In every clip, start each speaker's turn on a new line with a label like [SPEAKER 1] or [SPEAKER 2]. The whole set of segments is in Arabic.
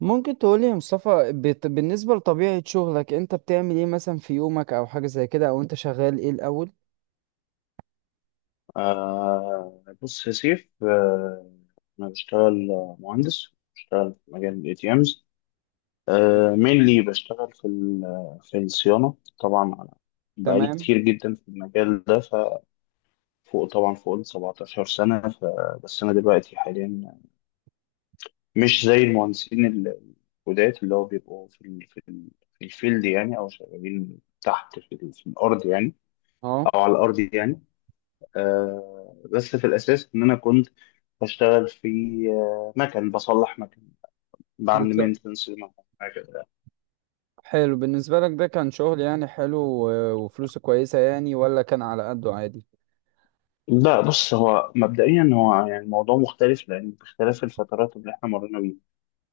[SPEAKER 1] ممكن تقولي يا مصطفى بالنسبة لطبيعة شغلك انت بتعمل ايه مثلا في يومك او حاجة زي كده، او انت شغال ايه الاول؟
[SPEAKER 2] آه، بص يا سيف. أنا بشتغل مهندس، بشتغل في مجال ال ATMs. Mainly بشتغل في الصيانة. طبعا أنا بقالي
[SPEAKER 1] تمام.
[SPEAKER 2] كتير جدا في المجال ده، ففوق طبعا فوق ال 17 سنة. فبس أنا دلوقتي حاليا مش زي المهندسين الجداد، اللي هو بيبقوا في ال في الفيلد يعني، أو شغالين تحت في الأرض يعني،
[SPEAKER 1] اه.
[SPEAKER 2] أو على الأرض يعني. بس في الأساس إن أنا كنت بشتغل في مكن، بصلح مكن، بعمل
[SPEAKER 1] بت...
[SPEAKER 2] مينتنس لمكن، حاجة كده.
[SPEAKER 1] حلو، بالنسبة لك ده كان شغل يعني حلو وفلوسه كويسة، يعني ولا كان على قده عادي؟
[SPEAKER 2] لا بص، هو مبدئيا هو يعني الموضوع مختلف، لأن باختلاف الفترات اللي إحنا مرينا بيها.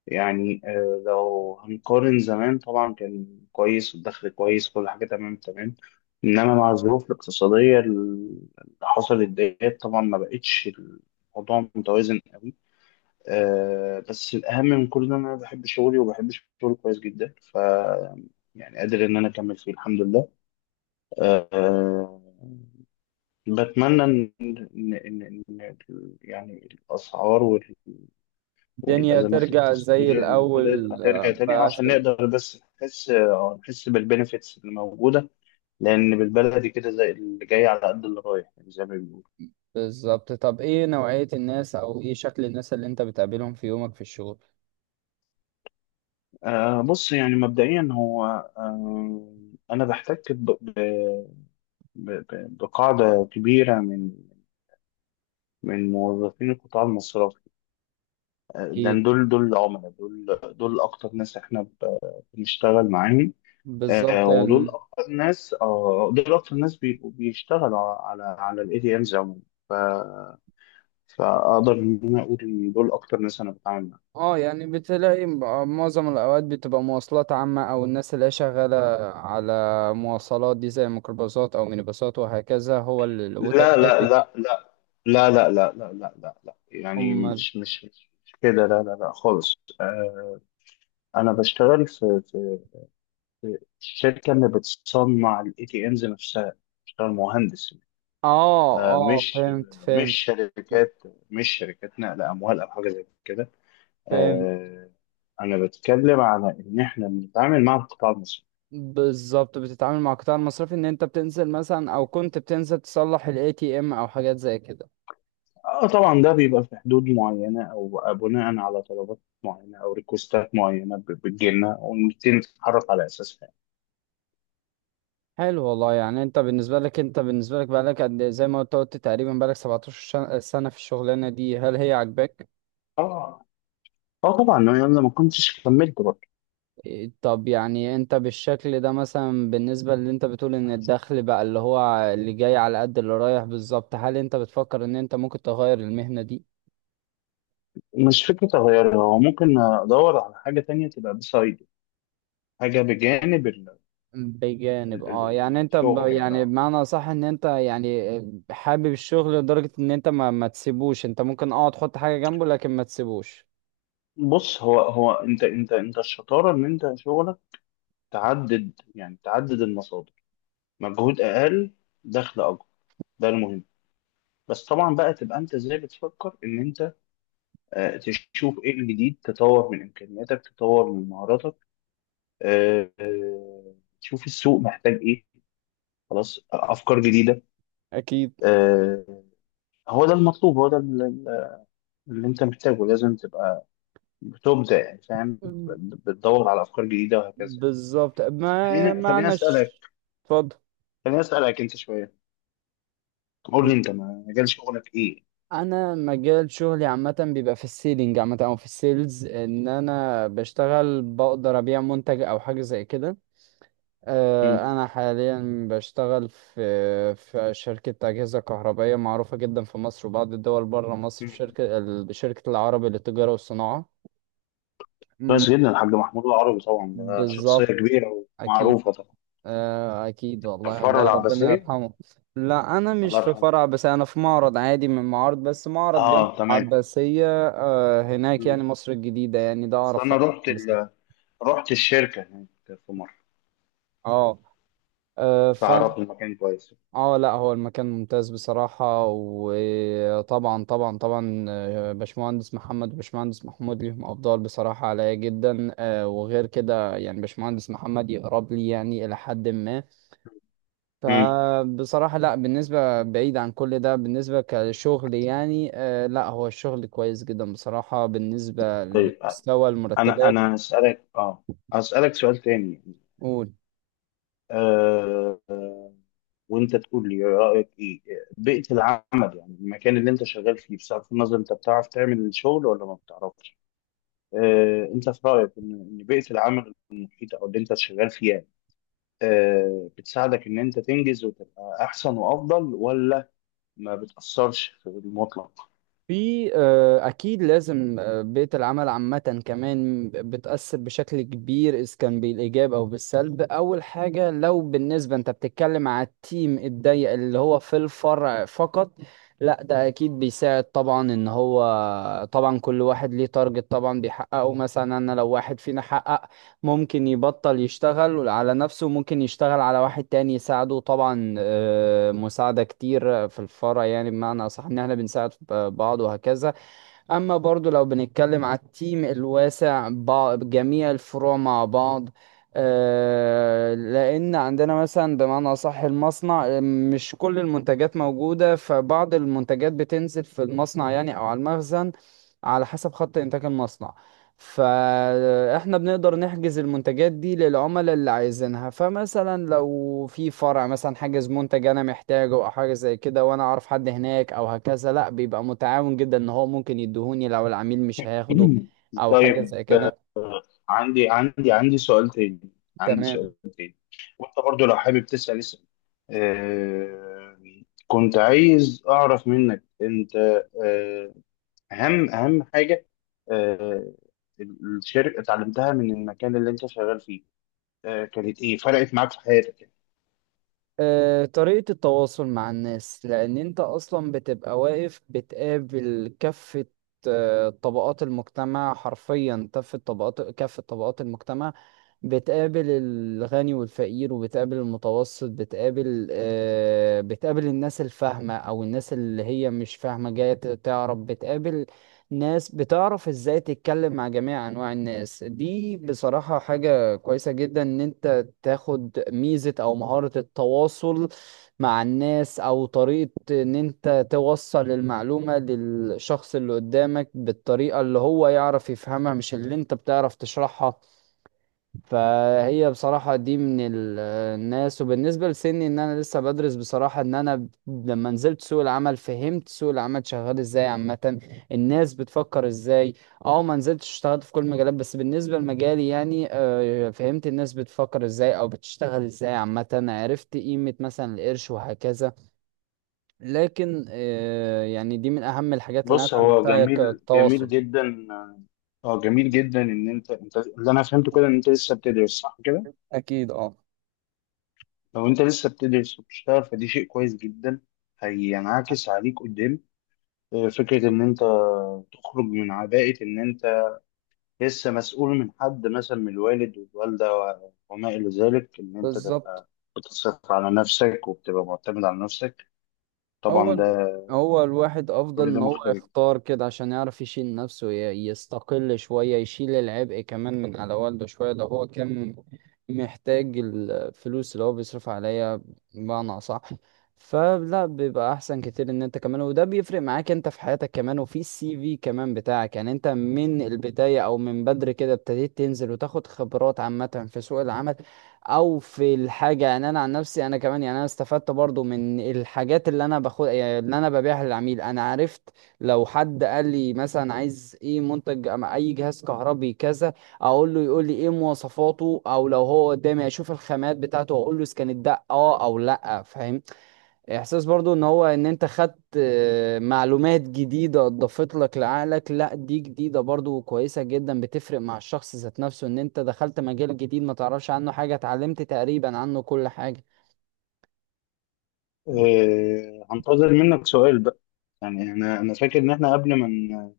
[SPEAKER 2] يعني لو هنقارن زمان، طبعا كان كويس والدخل كويس، كل حاجة تمام تمام. إنما مع الظروف الاقتصادية اللي حصلت ديت طبعا ما بقتش الموضوع متوازن قوي. بس الأهم من كل ده إن أنا بحب شغلي، وبحب شغلي كويس جدا. يعني قادر إن أنا أكمل فيه، الحمد لله. آه، بتمنى إن إن إن يعني الأسعار
[SPEAKER 1] الدنيا
[SPEAKER 2] والأزمات
[SPEAKER 1] ترجع زي
[SPEAKER 2] الاقتصادية اللي موجودة
[SPEAKER 1] الأول،
[SPEAKER 2] ترجع تاني،
[SPEAKER 1] بس.
[SPEAKER 2] عشان نقدر بس نحس، نحس بالبنفيتس اللي موجودة. لأن بالبلدي كده، زي اللي جاي على قد اللي رايح، يعني زي ما بيقولوا.
[SPEAKER 1] بالظبط. طب ايه نوعية الناس او ايه شكل الناس اللي انت بتقابلهم في يومك في الشغل؟
[SPEAKER 2] بص يعني مبدئيا هو أنا بحتك بقاعدة كبيرة من موظفين القطاع المصرفي.
[SPEAKER 1] أكيد.
[SPEAKER 2] لأن دول العملاء، دول أكتر ناس إحنا بنشتغل معاهم.
[SPEAKER 1] بالظبط
[SPEAKER 2] ودول
[SPEAKER 1] يعني.
[SPEAKER 2] أكتر ناس، دول أكتر ناس بيبقوا بيشتغلوا على الإي تي إمز عموما. ف- فأقدر إن أنا أقول إن دول أكتر ناس أنا بتعامل معاهم.
[SPEAKER 1] اه يعني بتلاقي معظم الأوقات بتبقى مواصلات عامة، أو الناس اللي هي شغالة على مواصلات دي، زي ميكروباصات أو مينيباصات وهكذا، هو
[SPEAKER 2] لا لا
[SPEAKER 1] وتكاتك؟
[SPEAKER 2] لا لا لا لا لا لا لا لا لا، يعني
[SPEAKER 1] هم
[SPEAKER 2] مش كده، لا لا لا خالص. آه، أنا بشتغل في الشركة اللي بتصنع الاي تي امز نفسها، بتشتغل مهندس.
[SPEAKER 1] اه
[SPEAKER 2] آه،
[SPEAKER 1] اه،
[SPEAKER 2] مش
[SPEAKER 1] فهمت
[SPEAKER 2] مش
[SPEAKER 1] فهمت
[SPEAKER 2] شركات، مش شركات نقل اموال او حاجه زي كده.
[SPEAKER 1] فهمت.
[SPEAKER 2] آه، انا بتكلم على ان احنا بنتعامل مع القطاع المصري.
[SPEAKER 1] بالظبط، بتتعامل مع القطاع المصرفي، إن أنت بتنزل مثلا أو كنت بتنزل تصلح ال ATM أو حاجات زي كده.
[SPEAKER 2] اه طبعا، ده بيبقى في حدود معينه، او بناء على طلبات معينه، او ريكوستات معينه بتجي لنا ونبتدي نتحرك على اساسها.
[SPEAKER 1] حلو والله. يعني انت بالنسبة لك، انت بالنسبة لك بقالك قد ايه؟ زي ما قلت تقريبا بقالك 17 سنة في الشغلانة دي، هل هي عاجباك؟
[SPEAKER 2] اه. اه طبعا، انا لما كنتش كملت برضه.
[SPEAKER 1] طب يعني انت بالشكل ده مثلا، بالنسبة اللي انت بتقول ان الدخل بقى اللي هو اللي جاي على قد اللي رايح بالظبط، هل انت بتفكر ان انت ممكن تغير المهنة دي؟
[SPEAKER 2] مش فكره اغيرها، هو ممكن ادور على حاجه تانية تبقى بسايد، حاجه بجانب
[SPEAKER 1] بجانب
[SPEAKER 2] ال-
[SPEAKER 1] اه.
[SPEAKER 2] ال-
[SPEAKER 1] يعني انت
[SPEAKER 2] الشغل يعني
[SPEAKER 1] يعني
[SPEAKER 2] آه.
[SPEAKER 1] بمعنى صح ان انت يعني حابب الشغل لدرجة ان انت ما تسيبوش، انت ممكن اه تحط حاجة جنبه لكن ما تسيبوش.
[SPEAKER 2] بص، هو انت الشطاره ان انت شغلك تعدد، يعني تعدد المصادر، مجهود اقل، دخل اكبر. ده المهم. بس طبعا بقى، تبقى انت ازاي بتفكر ان انت تشوف ايه الجديد، تطور من امكانياتك، تطور من مهاراتك، آه، آه، تشوف السوق محتاج ايه. خلاص، افكار جديده.
[SPEAKER 1] اكيد.
[SPEAKER 2] آه، هو ده المطلوب، هو ده اللي انت محتاجه. لازم تبقى بتبدع، يعني فاهم.
[SPEAKER 1] مم.
[SPEAKER 2] بتدور على افكار جديده وهكذا.
[SPEAKER 1] بالظبط.
[SPEAKER 2] بس
[SPEAKER 1] ما
[SPEAKER 2] خليني خليني
[SPEAKER 1] معنى
[SPEAKER 2] اسالك
[SPEAKER 1] اتفضل.
[SPEAKER 2] خليني اسالك انت شويه، قول لي انت مجال شغلك ايه؟
[SPEAKER 1] انا مجال شغلي عامه بيبقى في السيلينج عامه، او في السيلز، ان انا بشتغل بقدر ابيع منتج او حاجه زي كده.
[SPEAKER 2] مم.
[SPEAKER 1] انا حاليا بشتغل في شركه اجهزه كهربائيه معروفه جدا في مصر وبعض الدول بره مصر، في
[SPEAKER 2] مم.
[SPEAKER 1] شركه العربي للتجاره والصناعه. امم.
[SPEAKER 2] كويس جدا. الحاج محمود العربي، طبعا ده شخصية
[SPEAKER 1] بالظبط.
[SPEAKER 2] كبيرة
[SPEAKER 1] اكيد.
[SPEAKER 2] ومعروفة طبعا.
[SPEAKER 1] أكيد والله،
[SPEAKER 2] الفرع
[SPEAKER 1] الله ربنا
[SPEAKER 2] العباسية.
[SPEAKER 1] يرحمه. لا أنا مش
[SPEAKER 2] الله
[SPEAKER 1] في
[SPEAKER 2] يرحمه.
[SPEAKER 1] فرع، بس أنا في معرض عادي من معارض، بس معرض جنب
[SPEAKER 2] اه تمام.
[SPEAKER 1] العباسية هناك يعني،
[SPEAKER 2] مم.
[SPEAKER 1] مصر الجديدة يعني، ده
[SPEAKER 2] بس
[SPEAKER 1] أعرف
[SPEAKER 2] انا
[SPEAKER 1] فرع العباسية.
[SPEAKER 2] رحت الشركة هناك في مرة،
[SPEAKER 1] اه. فأنا
[SPEAKER 2] فعرفت المكان كويس.
[SPEAKER 1] اه. لا هو المكان ممتاز بصراحة، وطبعا طبعا طبعا باشمهندس محمد وباشمهندس محمود ليهم أفضال بصراحة عليا جدا، وغير كده يعني باشمهندس محمد يقرب لي يعني إلى حد ما.
[SPEAKER 2] مم.
[SPEAKER 1] فبصراحة، لا بالنسبة بعيد عن كل ده، بالنسبة كشغل يعني، آه لا هو الشغل كويس جدا بصراحة بالنسبة
[SPEAKER 2] طيب،
[SPEAKER 1] لمستوى
[SPEAKER 2] انا
[SPEAKER 1] المرتبات.
[SPEAKER 2] انا اسالك، اسالك سؤال تاني.
[SPEAKER 1] قول.
[SPEAKER 2] آه، آه، وانت تقول لي رايك ايه. بيئه العمل، يعني المكان اللي انت شغال فيه، بصرف النظر انت بتعرف تعمل الشغل ولا ما بتعرفش. انت في رايك ان بيئه العمل المحيطه او اللي انت شغال فيها بتساعدك ان انت تنجز وتبقى احسن وافضل، ولا ما بتاثرش في المطلق؟
[SPEAKER 1] في أكيد لازم، بيئة العمل عامة كمان بتأثر بشكل كبير، إذا كان بالإيجاب أو بالسلب. أول حاجة، لو بالنسبة أنت بتتكلم على التيم الضيق اللي هو في الفرع فقط، لا ده أكيد بيساعد طبعا، إن هو طبعا كل واحد ليه تارجت طبعا بيحققه. مثلا أنا لو واحد فينا حقق، ممكن يبطل يشتغل على نفسه وممكن يشتغل على واحد تاني يساعده، طبعا مساعدة كتير في الفرع، يعني بمعنى أصح إن احنا بنساعد بعض وهكذا. أما برضو لو بنتكلم على التيم الواسع جميع الفروع مع بعض، لأن عندنا مثلا بمعنى أصح المصنع، مش كل المنتجات موجودة، فبعض المنتجات بتنزل في المصنع يعني أو على المخزن، على حسب خط إنتاج المصنع. فاحنا بنقدر نحجز المنتجات دي للعملاء اللي عايزينها. فمثلا لو في فرع مثلا حاجز منتج انا محتاجه او حاجه زي كده، وانا اعرف حد هناك او هكذا، لا بيبقى متعاون جدا ان هو ممكن يديهوني لو العميل مش هياخده او حاجه
[SPEAKER 2] طيب.
[SPEAKER 1] زي كده.
[SPEAKER 2] عندي عندي سؤال تاني، عندي
[SPEAKER 1] تمام.
[SPEAKER 2] سؤال تاني. وانت برضو لو حابب تسأل، اسأل. آه كنت عايز اعرف منك انت، آه اهم حاجة آه الشركة اتعلمتها من المكان اللي انت شغال فيه، كانت ايه فرقت معاك في حياتك؟
[SPEAKER 1] طريقة التواصل مع الناس، لأن أنت أصلا بتبقى واقف بتقابل كافة طبقات المجتمع، حرفيا كافة طبقات، كافة طبقات المجتمع. بتقابل الغني والفقير، وبتقابل المتوسط، بتقابل بتقابل الناس الفاهمة أو الناس اللي هي مش فاهمة جاية تعرف، بتقابل ناس. بتعرف ازاي تتكلم مع جميع انواع الناس دي، بصراحة حاجة كويسة جدا ان انت تاخد ميزة او مهارة التواصل مع الناس، او طريقة ان انت توصل المعلومة للشخص اللي قدامك بالطريقة اللي هو يعرف يفهمها، مش اللي انت بتعرف تشرحها. فهي بصراحة دي من الناس. وبالنسبة لسني ان انا لسه بدرس، بصراحة ان انا لما نزلت سوق العمل فهمت سوق العمل شغال ازاي عامة، الناس بتفكر ازاي. اه، ما نزلتش اشتغلت في كل المجالات، بس بالنسبة لمجالي يعني فهمت الناس بتفكر ازاي او بتشتغل ازاي عامة، عرفت قيمة مثلا القرش وهكذا. لكن يعني دي من اهم الحاجات اللي انا
[SPEAKER 2] بص، هو
[SPEAKER 1] اتعلمتها،
[SPEAKER 2] جميل جميل
[SPEAKER 1] التواصل.
[SPEAKER 2] جدا. اه جميل جدا، ان انت، اللي انا فهمته كده ان انت لسه بتدرس، صح كده؟
[SPEAKER 1] اكيد اه.
[SPEAKER 2] لو انت لسه بتدرس وبتشتغل، فدي شيء كويس جدا، هينعكس عليك قدام. فكرة إن أنت تخرج من عباءة إن أنت لسه مسؤول من حد، مثلا من الوالد والوالدة وما إلى ذلك، إن أنت
[SPEAKER 1] بالظبط.
[SPEAKER 2] تبقى بتصرف على نفسك، وبتبقى معتمد على نفسك. طبعا
[SPEAKER 1] اول
[SPEAKER 2] ده،
[SPEAKER 1] هو الواحد افضل
[SPEAKER 2] كل
[SPEAKER 1] ان
[SPEAKER 2] ده
[SPEAKER 1] هو
[SPEAKER 2] مختلف.
[SPEAKER 1] يختار كده عشان يعرف يشيل نفسه، يستقل شوية، يشيل العبء كمان من على والده شوية لو هو كان محتاج الفلوس اللي هو بيصرف عليها، بمعنى اصح. فلا بيبقى احسن كتير ان انت كمان، وده بيفرق معاك انت في حياتك كمان، وفي السي في كمان بتاعك، يعني انت من البداية او من بدري كده ابتديت تنزل وتاخد خبرات عامة في سوق العمل او في الحاجه. يعني انا عن نفسي انا كمان، يعني انا استفدت برضو من الحاجات اللي انا باخد، يعني اللي انا ببيعها للعميل، انا عرفت لو حد قال لي مثلا عايز ايه منتج أم اي جهاز كهربي كذا، اقول له، يقول لي ايه مواصفاته، او لو هو قدامي اشوف الخامات بتاعته واقول له اذا كانت ده اه او لا، فاهمني؟ احساس برضو ان هو ان انت خدت معلومات جديدة اضافت لك لعقلك، لا دي جديدة برضو كويسة جدا، بتفرق مع الشخص ذات نفسه ان انت دخلت مجال جديد ما تعرفش عنه حاجة اتعلمت تقريبا عنه كل حاجة.
[SPEAKER 2] هنتظر منك سؤال بقى. يعني أنا فاكر إن إحنا قبل ما ن-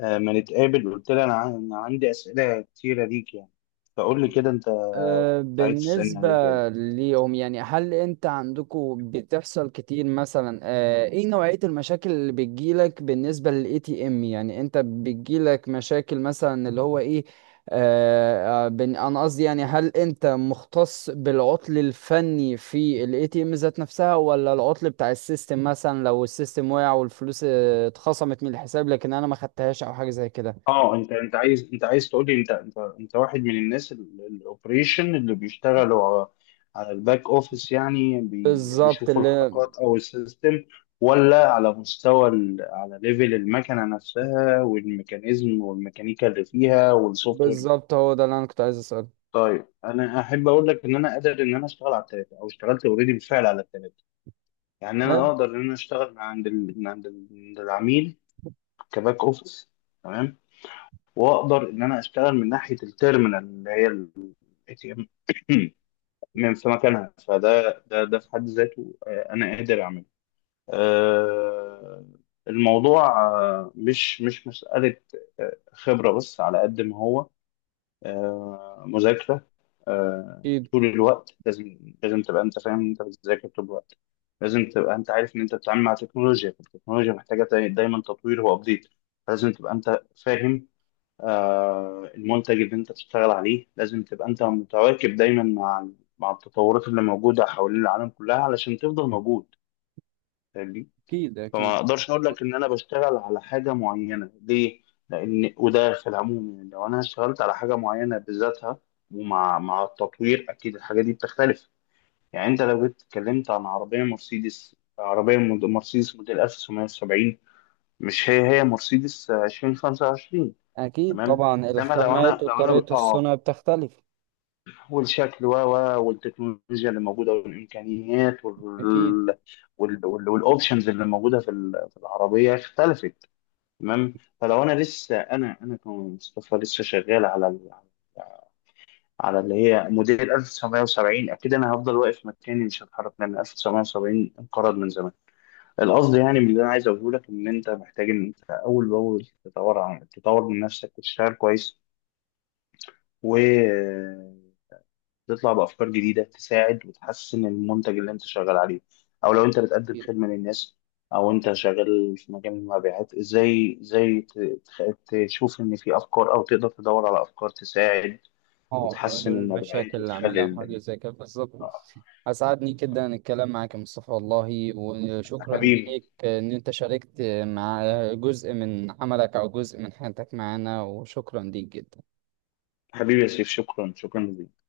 [SPEAKER 2] آه، ما نتقابل، قلت لي أنا عندي أسئلة كتيرة ليك يعني. فقول لي كده، أنت عايز تسألني
[SPEAKER 1] بالنسبة
[SPEAKER 2] على إيه تاني؟
[SPEAKER 1] ليهم يعني، هل انت عندكم بتحصل كتير مثلا ايه نوعية المشاكل اللي بتجيلك بالنسبة للاي تي ام، يعني انت بتجيلك مشاكل مثلا اللي هو ايه؟ انا قصدي يعني، هل انت مختص بالعطل الفني في الاي تي ام ذات نفسها، ولا العطل بتاع السيستم، مثلا لو السيستم وقع والفلوس اتخصمت من الحساب لكن انا ما خدتهاش او حاجة زي كده.
[SPEAKER 2] اه، انت انت عايز انت عايز تقول لي، انت واحد من الناس الاوبريشن اللي بيشتغلوا على الباك اوفيس، يعني
[SPEAKER 1] بالظبط
[SPEAKER 2] بيشوفوا
[SPEAKER 1] اللي،
[SPEAKER 2] الحركات او السيستم، ولا على على ليفل المكنه نفسها، والميكانيزم والميكانيكا اللي فيها والسوفت وير بتاعها؟
[SPEAKER 1] بالظبط هو ده اللي انا كنت عايز اسأله.
[SPEAKER 2] طيب، انا احب اقول لك ان انا قادر ان انا اشتغل على الثلاثه، او اشتغلت اوريدي بالفعل على الثلاثه. يعني
[SPEAKER 1] حلو.
[SPEAKER 2] انا اقدر ان انا اشتغل من عند العميل، كباك اوفيس. تمام. واقدر ان انا اشتغل من ناحيه التيرمينال، اللي هي الاي تي ام من في مكانها. فده ده ده في حد ذاته، انا قادر اعمله. آه، الموضوع مش مساله خبره، بس على قد ما هو مذاكره. آه، طول الوقت، لازم تبقى انت فاهم إن انت بتذاكر طول الوقت. لازم تبقى انت عارف ان انت بتتعامل مع تكنولوجيا، فالتكنولوجيا محتاجه دايما تطوير وابديت. لازم تبقى انت فاهم المنتج اللي انت بتشتغل عليه، لازم تبقى انت متواكب دايما مع التطورات اللي موجوده حوالين العالم كلها، علشان تفضل موجود. فاهمني؟
[SPEAKER 1] أكيد
[SPEAKER 2] فما
[SPEAKER 1] أكيد.
[SPEAKER 2] اقدرش اقول لك ان انا بشتغل على حاجه معينه، ليه؟ لان وده في العموم، يعني لو انا اشتغلت على حاجه معينه بذاتها، ومع التطوير، اكيد الحاجه دي بتختلف. يعني انت لو جيت اتكلمت عن عربيه مرسيدس، مرسيدس موديل 1970، مش هي هي مرسيدس 2025.
[SPEAKER 1] أكيد
[SPEAKER 2] تمام.
[SPEAKER 1] طبعا
[SPEAKER 2] انما لو انا
[SPEAKER 1] الخامات
[SPEAKER 2] لو انا
[SPEAKER 1] وطريقة
[SPEAKER 2] اه
[SPEAKER 1] الصنع بتختلف.
[SPEAKER 2] والشكل، و و والتكنولوجيا اللي موجوده، والامكانيات،
[SPEAKER 1] أكيد.
[SPEAKER 2] والاوبشنز اللي موجوده في العربيه، اختلفت. تمام. فلو انا، لسه انا كمصطفى لسه شغال على على اللي هي موديل 1970، اكيد انا هفضل واقف مكاني، مش هتحرك، لان 1970 انقرض من زمان. القصد يعني، من اللي انا عايز اقوله لك، ان انت محتاج ان انت اول باول تطور، تطور من نفسك وتشتغل كويس، و تطلع بأفكار جديدة تساعد وتحسن المنتج اللي أنت شغال عليه، أو لو أنت بتقدم
[SPEAKER 1] أكيد.
[SPEAKER 2] خدمة للناس، أو أنت شغال في مجال المبيعات، إزاي تشوف إن في أفكار، أو تقدر تدور على أفكار تساعد
[SPEAKER 1] أه
[SPEAKER 2] وتحسن
[SPEAKER 1] حلول المشاكل
[SPEAKER 2] المبيعات،
[SPEAKER 1] اللي
[SPEAKER 2] وتخلي
[SPEAKER 1] عاملها حاجة
[SPEAKER 2] الدنيا.
[SPEAKER 1] زي كده بالظبط. أسعدني جدا الكلام معاك يا مصطفى والله، وشكرا
[SPEAKER 2] حبيبي،
[SPEAKER 1] ليك إن أنت شاركت مع جزء من عملك أو جزء من حياتك معانا، وشكرا ليك جدا.
[SPEAKER 2] حبيبي يا سيف، شكرا، شكرا ليك.